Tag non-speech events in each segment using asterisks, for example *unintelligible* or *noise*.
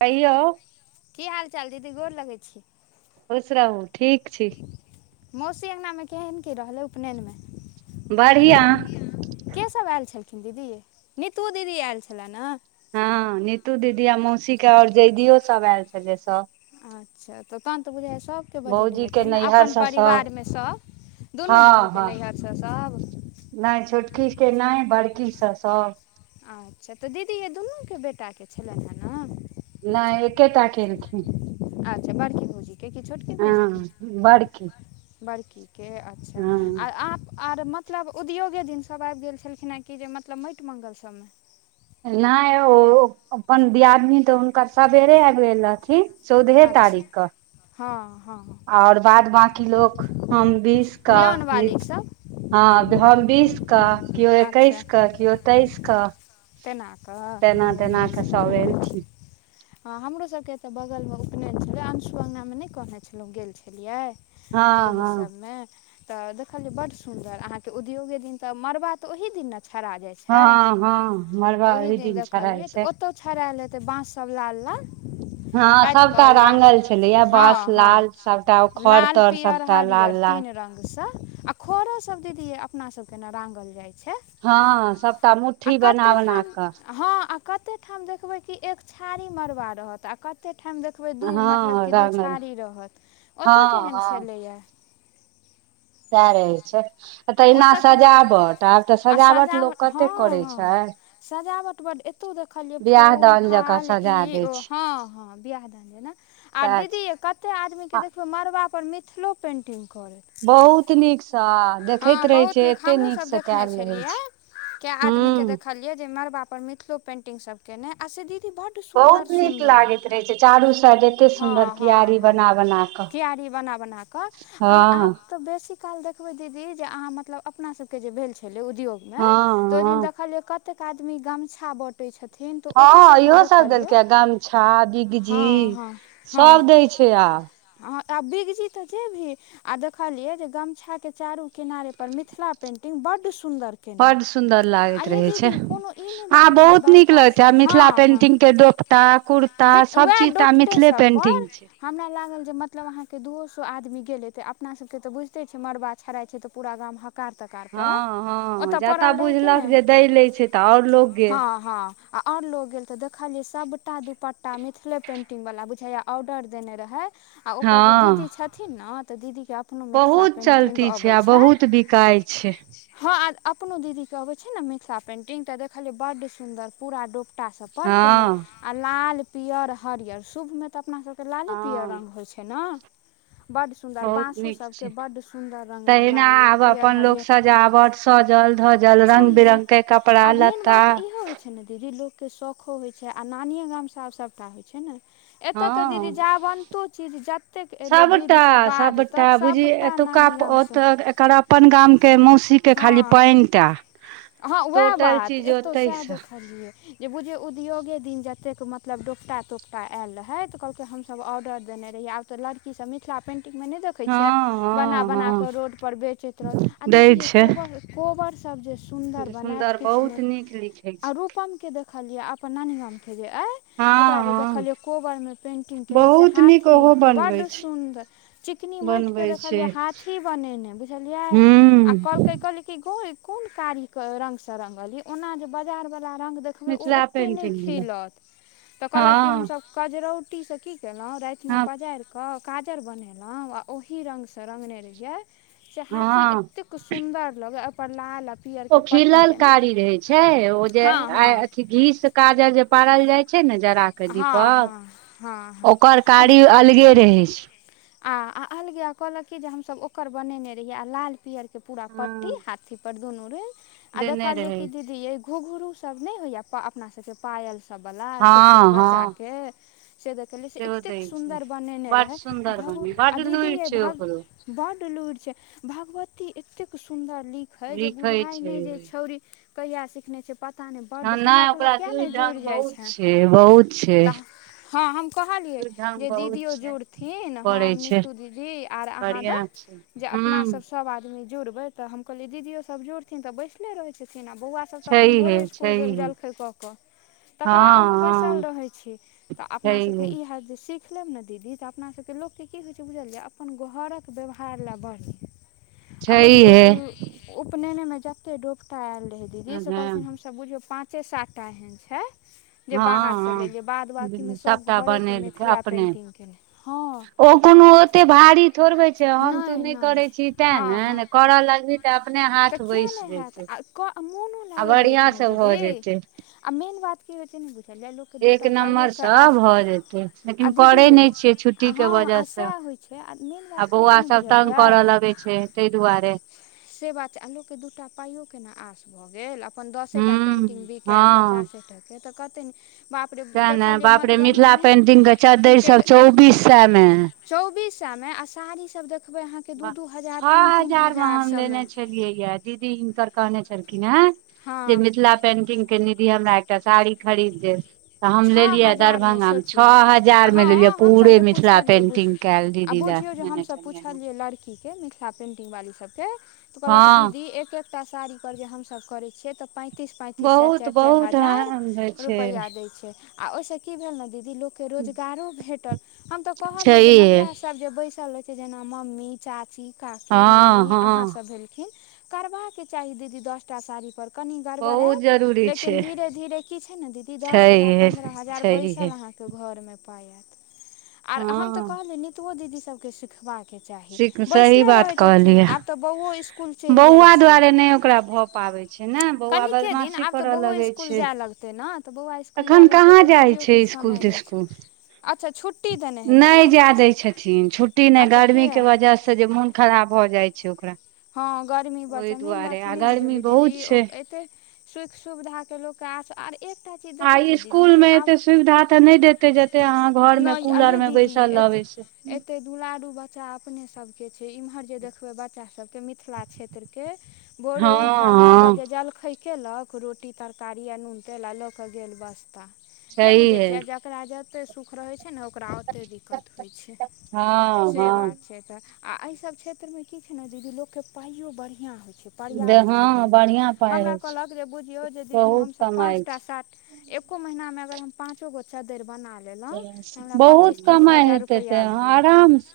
कहियौ। की हाल-चाल दीदी गोड़ लगै छी। खश रहु, ठीक छी। मौसी अंगना मे केहेन की रहलै उपनैनमे। बढ़िया बढ़ियाँ, के सब आएल छलखिन दीदी नीतू दीदी आएल छलैन ए। हां नीतू दीदी आ मौसी के और जैधियो सब आएल छलै सब। अच्छा तऽ तहन तऽ बुझाए सबके बजैने भौजी के हेथिन, नैहर अपन से सब परिवार मे सब। दुनू भौजी के नैयहर से सब। नै छोटकी के नै, बड़की से सब। अच्छा तऽ दीदी हे दुनू के बेटा के छलैन हय ना। नहि एकेटा केलखिन अच्छा बड़की भौजी कियैकि छोटकी भौजीके हँ बड़की बड़कीके अच्छा हँ आर आप आर मतलब उद्योगे दिन सब आबि गेल छलखिनें कि जे मतलब माटि मंगल सबमे नहि ओ अपन दियादनी तऽ हुनकर सबेरे आबि गेल रहथिन चौदहे अच्छा तारीखक हँ हँ और बाद बाकी लोक हम बीस क लिअनवाली नीत सब हँ हम बीस कऽ केओ एकैस कऽ केओ तेइस कऽ तेनाक धीरे धीरे से सब एलखिन हँ हमरोसभके एतऽ बगलमे उपनयन छलै अंशु अंगनामे नहि कहने छलहुँ गेल छलियै तऽ हँ ओहि हँ सभमे तऽ देखलिये बड सुदर अहाँ के उद्योगे दिन तऽ मड़बा तऽ ओहि दिन ने छड़ा जाय छै हँ हँ तऽ मड़बा ओहि दिन छोड़ाइ देखलियै तऽ छै ओतहु छड़ैल हेतै बाँस सब लाल लाल हँ काटि कऽ सभटा ला रांगल छलैया बाँस हँ हँ लाल सभटा खर लाल, तर पियर, सभटा हरियर लाल लाल तीन रंगसँ आ खरो सब दीदी यै अपना सबके ने रांगल जाइ छै हँ सब आ कते ठाम हँ आ कते ठाम कते ठाम देखबै की एक छाड़ी मरबा रहत आ कते ठाम देख देखबै दू मतलब हँ कि दू रांगल छाड़ी रहत ओतऽ हँ कैहेन छलैया‌ सैह रहय छैय आ तहिना ओतय केहन सजावट आब तऽ आ सजावट लोक हँ कतैक कोरइ हँ छैय सजावट बड एत ऐतो देखलियै बियाह फूल दान जकाँ फाल सजा ई दै ओ छै हँ हँ बियाह दान जेना आ सएह छै दीदी यै कतैक आदमी आ के देखियौ मड़बा पर मिथिलो पेन्टिंग करइत बहुत नीक सँ देखैत रहै बहुत छैय एते नीक सँ कैल रहै छैय कै आदमी के देखलियै जे मड़बा पर मिथिलो पेंटिंग सब केने आ से दीदी बड सुन्दर बहुत नीक सुन्दर लागैत रहै छै चारू साइड एते हँ सुन्दर हँ कियारी हँ बना बना कऽ कियारी बना बना क हँ आब तऽ बेसि काल देखबैय दीदी जे अहाँ मतलब अपना सबके भेल छलय उद्योग मे हँ तऽ ओहि हँ दिन देखलियै कतेक आदमी गमछा बँटै छथिन तऽ ओहो हँ सभपर इहो सब देखलियै देलकै गमछा हँ बिगजी सब दैय छैय आब। हॅं आ बिगजी तऽ जेभी आ देखलियै जे गमछा के चारू किनारे पर मिथिला पेंटिंग बड सुंदर केना बड सुन्दर आ लागैत यै रहे छै दीदी कोनो ई नहि आ देखलिय जे बहुत नीक बड़का लगैत छै आ मिथिला हँ हँ पेंटिंग के दोपटा कुर्ता बि सब वैह चीज तऽ आ डोपटे मिथिले सब पेंटिंग पर। छै हमरा लागल जे मतलब अहाँ के दूओ सौ आदमी गेल हेतै अपना सब के त बुझते छियै मड़बा छड़ाय छैय तऽ पूरा गाम हक हकार तकार पड़ल हँ हँ ओतऽ जतऽ पड़ल रहै कि बुझलक नहि जे दै लै छै तऽ आओर लोक गेल हँ हँ। ‌ आओर लोक गेल तऽ देखलियै सभटा दुपट्टा मिथिले पेन्टिंगवला बुझाइया ऑर्डर देने रहै। आ ओकर हँ जे दीदी छथिन ने तऽ दीदी के अपनो मिथिला पेंटिग ती छै आ बहुत बिकाय छैय। हँ आर अपनो दीदी के अबै छै ने मिथिला पेंटिंग तऽ देखलियै बड सुन्दर पूरा डोप टा सब पर हँ केने आ लाल, पियर, हरियर शुभमे तऽ अपना सब तऽ लाले पियर हँ रंग होय छै ना बड सुन्दर बहुत बांसों नीक सब छै के बड तहिना आब अपन लोक सजावट सजल-धजल छैहे रंग-बिरंग के कपड़ा आ मेन लत्ता बात इहो होय छै ने दीदी लोकके शौखो होय छै आ नानिये गामसँ सबटा होय छै नै। एता ते दीदी हँ जावन्तो चीज जतेक एले विध सबटा से बाध तक सबटा नानी अप ओत गामसँ एकर अपन गामके मौसी के खाली पेएनटा। हां वाएह बात एतौ साएह सँ देखलियै। जे बुझियौ उद्योगे दिन जतेक मतलब डोपटा-तोपटा आएल रहै तऽ कहलकै हम सब ऑर्डर देने रहिये आब तऽ लड़की सब मिथला पेंटिंग मे नै दे खै छियै हँ हँ बना-बना हँ कऽ रोड पर बेचैत रह आ दै दीदी हे छै कोबर कोबर सब जे सुन्दर बनाएत किछ बहुत नै नीक लिखै छै और रूपम के देखलिये अपन नानी गामके जे अय हँ ओकरा जे हँ देखलियै कोबरमे पेन्टिंग केने से बहुत नीक हाथी ओहो बनबै बड्ड छै सुन्दर। चिकनी मैएट के बनबै छै देखलियै हाथी बनेनै बुझलियै हूँ आ कहलकै कि गै कुन कारीक रंग से रंगलये ओना जे बाजार वाला रंग दे खबै ओ मिथिला ओते नै पेंटिंग खिलत तऽ कहलक कि हम हँ सब कजरौटी से की केलौ राएत मे हँ पजाएर क काजर बनेलौ आ ओहि रंग से रंगने रहियै ते हाथी हँ एतेक सुन्दर लगे ओय पर लाल ओ पियरके पट्टी खिलल जेना कारी रहे छै ओ जे हँ आय हँ अथी घी से काजर जे पारल जाय छै नै जरा के हँ हँ हँ दीपक हँ ओकर कारी अलगे रहै छै। आ आ अलगे कहलक कि जे हमसब ओकर बनेनै रहिये आ लाल पीयर के पूरा पट्टी हँ हाथी पर दुनू रहे आ देने देखलिये रहै की दीदी ये घूघरू सब नै होयया पा अपना सब के पायल सब वला छोट-छोट हँ हँ बच्चाके। से देखेलियै से सेहो दै एतेक छै सुन्दर बनेनै बड रहै आ सुन्दर भग बने आ बड दीदी लुरि हे छै ओकरो भग बड लूर छै, भगवती एतेक सुंदर लि खै जे लिखै बुझाय छै नै जे छौड़ी कहिया सिखनाय छै। पता नै बड, हमरा कहलक कियाए नै जुड़ जाय छाए। ए बहुत छै त हां हम कहलियै लुरि ढंग जे बहुत दीदीयो छै जुड़थिन करै हम छै नीतू दीदी और अहां बढ़िया दऽ छै जे अपना हूं सब सब आदमी जुड़बै तऽ हम कहलियै दीदयो सब जुड़थिन तऽ बैसले रहै छथिन आ बौअवा सब त अपन छैहे भोरे स्कूल गेल छैहे जलखै कऽ केऽ हँ तकर बाद अहुॅं बै सल हँ रहे छी तऽ अपना सबके छैहे ई हाएत जे सिख लेब ने दीदी तऽ अपना सबके लोक के की होय छै बुझलिये अपन घरक व्यवहार लए बढ़ै। आ बुझियौ छैहे उ उपनैने में जैते डोफता आएल रहै दीदी से हँ कहलकिन हम सब बुझियो पाँचे सातटा एहन छै जे हँ बाहर से लेलियै बाद बाकी हँ मे सब सभटा घरे के बनेलकै मिथला अपने पेंटिंग के रहै हां ओ कोनो आ ओते भारी थोड़बे छै हम तू नहि नै करै छी नहि ताए हँ नै हँ ने करऽ लागबी तऽ अपने तऽ हाथ किया बैस नहि हैत जेतै आ कऽ मोनो आ लागऽ लगै बढ़ियाँ छै ने से भ दीदी जेतै। आ मेन बात कि होय छै ने बुझलिये लोक एक नम्मर से भऽ जेतै, आ लेकिन करै दीदी यै नै छियै छुट्टीके हँ वजह आ से। सएह होइ छै मेन बात आ की होइ बौअवा छै ने सब तंग बुझलियै करऽ लगे छै तै दुआरे। से बात छै आ लोक के दूटा पाइयो के ने आस भऽ गेल आ अपन दसे हूँ टा पेन्टिग बिकायल हँ पचासे टके तऽ कतै न तें ने बाप रे मिथिला पेंटिग के चद्दर तिनकेत सब चौबीस सए मे चौबीस सै में आ साड़ी सब देखबै अहाँ के दू वाह दू छओ हजार तीन तीन मे हजार से हम लेने छेलियै दीदी हिनकर कहने छलखिन हैं हँ जे मिथिला पेंटिग के निधी हमरा एकटा साड़ी खरीद देब तऽ हम छओ लेलियै हजारमे दरभंगामे छ सोचियौ हजारमे लेलियै हँ हमसभ पुरे जे मिथिला पुछलियै बुझ पेंटिग कैल आ दीदी ले बुझियौ जे नेने हमसभ छलियैन पुछलियै लड़कीके मिथिला पेंटिग वाली सब के तऽ कहलक दीदी एक एक टा साड़ी पर जे हम सब करइ छियै तऽ पा तीस पैंतीस सर बहुत चारि चारि बहुत हजार होइ छै रुपइया दै छय। आ ओहिसँ की भेल ने दीदी लोकके रोजगारो भेटल हम तऽ कहलियै जे छैहे महिला सभ जे बैसल रहे छै जेना मम्मी, चाची, काकी, हँ मामी, हँ अहाँसभ भेलखिन करबा के चाही दीदी दसटा साड़ी पर तनि बहुत गरबडेत जरूरी लेकिन छै धिरे धिरे कि छैने दस हजार छैहे पन्द्रह हजार बैसल छैहे अहाँके के घर मे पाइ ऐत आर हम तऽ हँ कहलियन नितुओ दीदी सबके सिखबा के चाही सही बैसले बात रहै छथिन कहलियै आब तऽ बौओ स्कूल चलि जाइ बौआ छय दुआरे नहि ओकरा भऽ पाबै छै ने बौआ कनिके दिन बदमाशी आब तऽ करऽ बौओ स्कूल जाय लगतै ने तऽ बौआ स्कूल अखन कहाँ जाइ छय स्कूल तिस्कुल अच्छा छुट्टी देने हेतै नहि ने जा दै छथिन छुट्टी नहि अच्छा गर्मी किया के वजह से जे मोन खराब भऽ जाइ छय ओकरा हँ गर्मी बड ओहि छय मेन बात दुआरे छय आ नहि गर्मी बुझलियै दीदी बहुत ओ छै एतै सुख सुविधाके लोक के आस आर एक टा चीज आ देखै छीयै दीदी स्कूल मे आब एते सुविधा तऽ नहि देते जते अहाँ घर मे नहि कूलर यै मे दीदी बैसल एते रहबै से एते दुलारू बच्चा अपने सबके छय इम्हर जे देखबै बच्चा सभके मिथिल मिथिला क्षेत्र के भोरे हँ उठल नौ हँ बजे जलखै केलक रोटी, तरकारी आ नून तेल आ लऽ कऽ गेल बसता नहि सही बुझै है छियै ज जकरा जते सुख रहै छै ने ओकरा ओते दिक्कत होइ छय हँ से बात हँ छय तऽ आ एहि सब क्षेत्रमे की छय ने दीदी लोकके पाइयो बढ़िआँ होइ छय पर्याप्त हँ क्षेत्रमे बढ़िया पाइ हमरा होइ छै कहलक जे बुझियौ जे दीदी बहुत हमसभ पाँच कमाइ छै टा सात एको महीना मे अगर हम पाँच चोगो चद्दर बना लेलों त हमरा पचीस तीस हजार रुपइया घर आरामस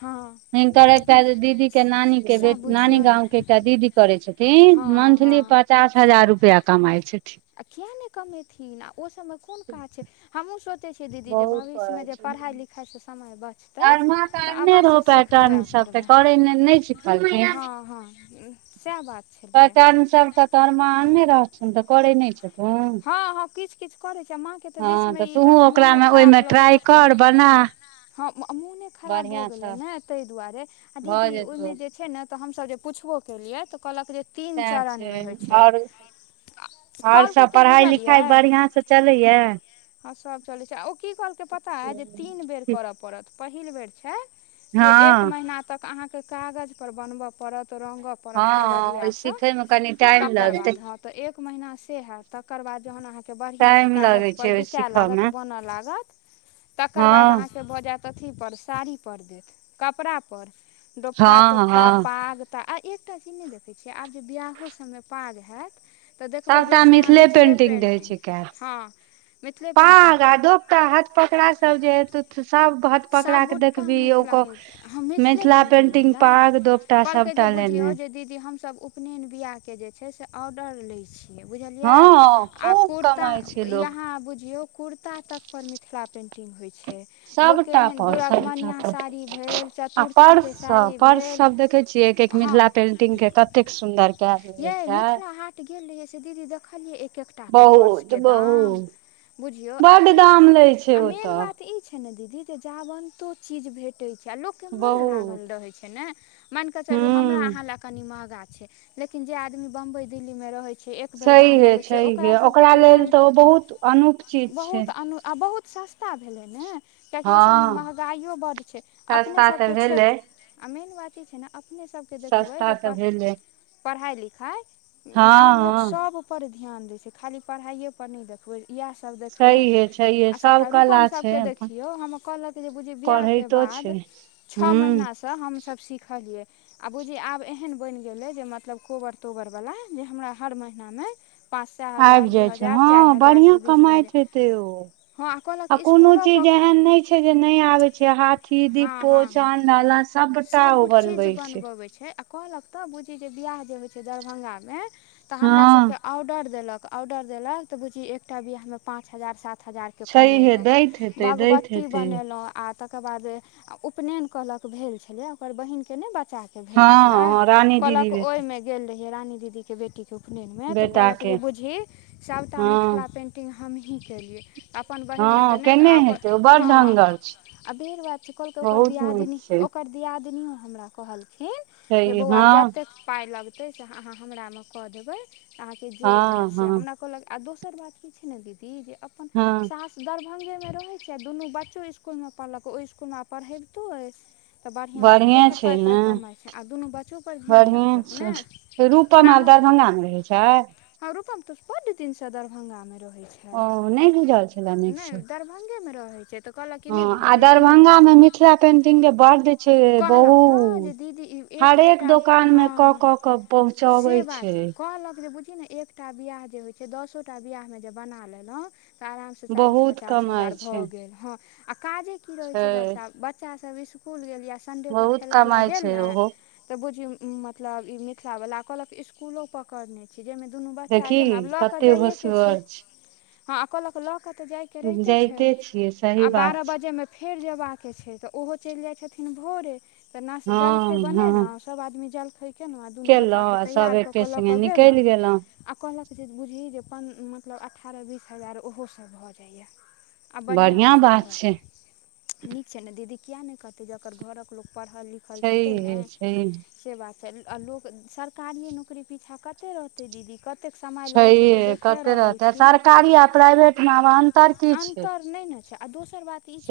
हँ हिनकर एकटा दीदी के नानी के बे सएह नानी बुझियौ गाँं के एकटा दीदी करै छथिन हँ हँ मंथली पचास हजार रुपआ कमाइ छथिन। आ किआ ने कमेथिन आ ओसभ मे कोन काज छै हमहूँ सोचै छियै दीदी जे बहुत भविष्य मे करै जे छै पढ़ाइ लिखाइ सँ समय बच तै तरमा तऽ आनने अवश्य रहौ सिखबै पैटर्न आ सब तऽ करबै करै नहि नहि सिखलखिन हँ हँ सैह बात छलैए। पैटर्न सब त तोहर माॅं अनने रहथुन तऽ करे नय छथ हँ हॅं किछ किछ करै छै माँ के त बीच में ई त मोने खराब लऽ कऽ ट्राई देखलियै कर बना हँ म मोने खराब भऽ गेलै बढ़िआँसँ ने तय दुआरे आ दीदी भऽ ओहिमे जेतौ जे छै ने तऽ हम सब जे पुछबो केलियै तऽ कहलक जे तीन सेह चरणमे छै होइ आओर आओर कहलकै सब की बुझलियै पढ़ाइ-लिखाइ बढ़िआँ से चलैए य? हँ सभ चलै छै, आ ओ की कहलकै पता हइ जे तीन बेर हँ कर पड़त पहिल बेर छै। जे एक हँ महीना तक अहाँके कागज पर बनबअ पड़त रंग पड़त कगजिया ओहि सँ सीखयमे कनि टाइम तकर लगतै बाद होत तऽ एक महीना से हेत तकर बाद जहन अहाँके बढ़ियां से टाइम लगै कागज पर छै ओहि बी लागत सीखयमे बनअ लागत तकर हँ बाद आहाके भ जायत कथी पर साड़ी पर देत कपड़ा पर हँ हँ दोपट्टा-तोपता पाग तऽ आ एकटा चीज नय देखै छियै आब जे बियाहो सभ मे पाग हयत तऽ देखबै बेसी अहाँ मिथिले पेन्टिंग हं। पाँग आ डोका हथ पकड़ा सब जे एथथ सब हाथ पकड़ा के सभगोटा देखबीही मिथिला ओको पेन्टिंग हँ मिथिले मिथिला पेंटिंग पेन्टिंगवला पाग दो कहलकै जे बुझियौ जे दीदी हम सभ उपनयन बीआह के जे छै से ऑर्डर लै छी बुझलियै हँ आ खूब कुर्ता कमाइ छै लोक यहाँ बुझियौ कुर्ता तक पर मिथिला पेन्टिंग होइ छै। लोक के सबटा एहन पर सबटा दुरागमनिआ पर साड़ी भेल चतुर्थी के साड़ी भेल छियय के मिथिला पेंटिंग के कतेक सुन्दर ये मिथिला हाट गेल रहियै से दीदी देखलियै एक एक टा के पर्स बहुत के दाम बहुत बुझियौ आ बड्ड दाम एक लै छै आ मेन ओतऽ बात ई छै ने दीदी जावन्तो चीज भेटै छै आ लोक के मोन लागल बहुत रहै छै ने। मैन केे चलु हमरा हूँ अहा ले कनि महगा छै, लेकिन जे आदमी बम्बई दिल्ली में रहे छैहीहे हे छैहीहे ओकरा लेल तऽ ओ बहुत अनूप चीज छै। बहुत अनु आ बहुत सस्ता भेलै ने। कियाकि हँ ओहि सभ मे महगाइयो बड्ड छै अपने सस्ता तऽ सबके भेलै क्षेत आ मेन बात ई छै ने अपने सबके देखबै सस्ता जे तऽ प भेलै पढ़ाइ-लिखाइ हँ आब लोक हँ सब पर ध्यान दै छै खाली पढ़ाइए पनी देखबै इएह सब देखबै छैहे छैहे आ सब सबटा रूपम कला छै सबके अपन देखियौ हम कहलक ई ज बुझि बियाह के पढ़ैतो बाद छै छह महीना हूँ स त हम सब सीखलियै आ बूझी आब एहन बनि गेलै जे मत मतलब कोबर तोबर वला जे हमरा हर महिना में आबि जाइ छै हँ हजारके बढ़िआँ बीच कए दे कमाइत हेतै ओ हँ अहा कहलक आ कोनो इसकुलो चीज पर एहन नय छै जे नय आबे छै हाथी हँ दीपो हँ हँ चाँद डाला सब टा सभ ओ चीज बनबै छै। बनबबै छै कहलहक त बुझिही जे बियाह जे होय छै दरभंगा में त हमरा हँ सबके ऑर्डर देलक ऑर्डर देलक तऽ बुझिही एकटा बिआह मे पाँच हजार सात हजार के छैहे कमेलहुँ दैत हेतै दैत भगवती हेतै बनेलाउ आ त तकर बाद अय उपनयन कहलक भेल छलै ओकर बहिनके नहि बच्चा भेल हँ छलैह हँ रानी दीदी कहलक ओहि बेटी में गेल रहयै रानी दीदी के बेटी के उपयन में तऽ बेटा कहलक के जे बुझहीं सबटा हँ मिथिला पें पेंटिंग हमहीं केलियै अप्पन बहीनमे तऽ हँ नहि तऽ केने आप हेतै ओ बड़ हॅं। ढंगर छै अबेेड़ बात छै कहलकै ओकर बहुत नीक दियादनी छै ओक ओकर दियादिनियो हमरा कहलखिन छै जे बौआ हँ जतेक पाय लग तय स अहाॅं हमरा में कऽ देबैऽ अहाॅंके जे हँ लागत सेॅं हँ हमरा कहलक आ दोसर बात की छै न दीदी जे अप्पन हँ सास दरभंगे में रहैत छै आ दुन्नू बच्चो इसकुलमे पढ़लक ओहि इसकुलमे आब पढ़ैबतो अछि। तऽ बढ़िआँसँ ओहो बढ़िएँ सभ छै पाइ ने ताइ कमाइ छै आ दुन्नू बच्चों पर ध्यान बढ़िएँ राखलक ने छै तऽ रूपम आब दरभंगा में रहै छैय। हाॅं रूपम त बड्ड दिन सॅं दरभंगा मे रहय छै। ओ नय बुझल छलै निकसॅं भंगे मे रहैत छै तऽ कहलक की नहि बुझलियै दुन्नू *unintelligible* पेंटिंग क बड्ड छै कहलक तऽ जे बहुत दीदी ई एक हरेक एकटा दोकानमे हँ *unintelligible* से बात छै कहलक जे बुझहिं ने एक एकटा बियाह जे होइ छै दसोटा बियाहमे जे बना लेलौं आरामसँ चालीस बहुत पचास कमाइ हजार भऽ छै गेल हँ आ काजे की रहैत छै बरषा ब बच्चा सब इसकुल गेल या संडेके बहुत खेलाय लेल कमाइ गेल छै ने ओहो तऽ बुझहीं मतलब ई मिथिला वल्ला कहलक स्कूलो पर करने छी जहिमे दुन्नू बच्चा देखी गेल ने आब लऽ कऽ कते जाइएके छै। होसगर हँ आ कहलक लऽ कऽ तऽ जाइके छै रहिते छै जाइते छियै सही आ बारह बात छै बज्जेमें फेर जेयबाक छै तऽ ओहो चलि जाइ छथिन भोरे तऽ ना हँ जलखै हँ बनेलहुँ सब आदमी जलखै केलहुँ आ दुन्नू केलहुँ बच्चाके आ सभ तैयार कऽ एके के लऽ संगे कऽ गेलहुँ निकलि आ कहलक जे बुझहीं जे पं मतलब अठारह बीस हजार ओहो सब भऽ जाइ छै। बढ़िआँ बात छै। नीक छै नै दीदी किएक नहि करतै जकर घरकऽ लोक पढ़ल लिखल हेयतै न छैहे छैहे से बात छै आ लोक सरकारिए नौकरी पीछाँ कते रहतै दीदी कते छैहये कते रहतै आ सरकारी आ प्राइभेटमे आब अन्तर की छै। अन्तर नहि ने छै आ दोसर बात ई छै। से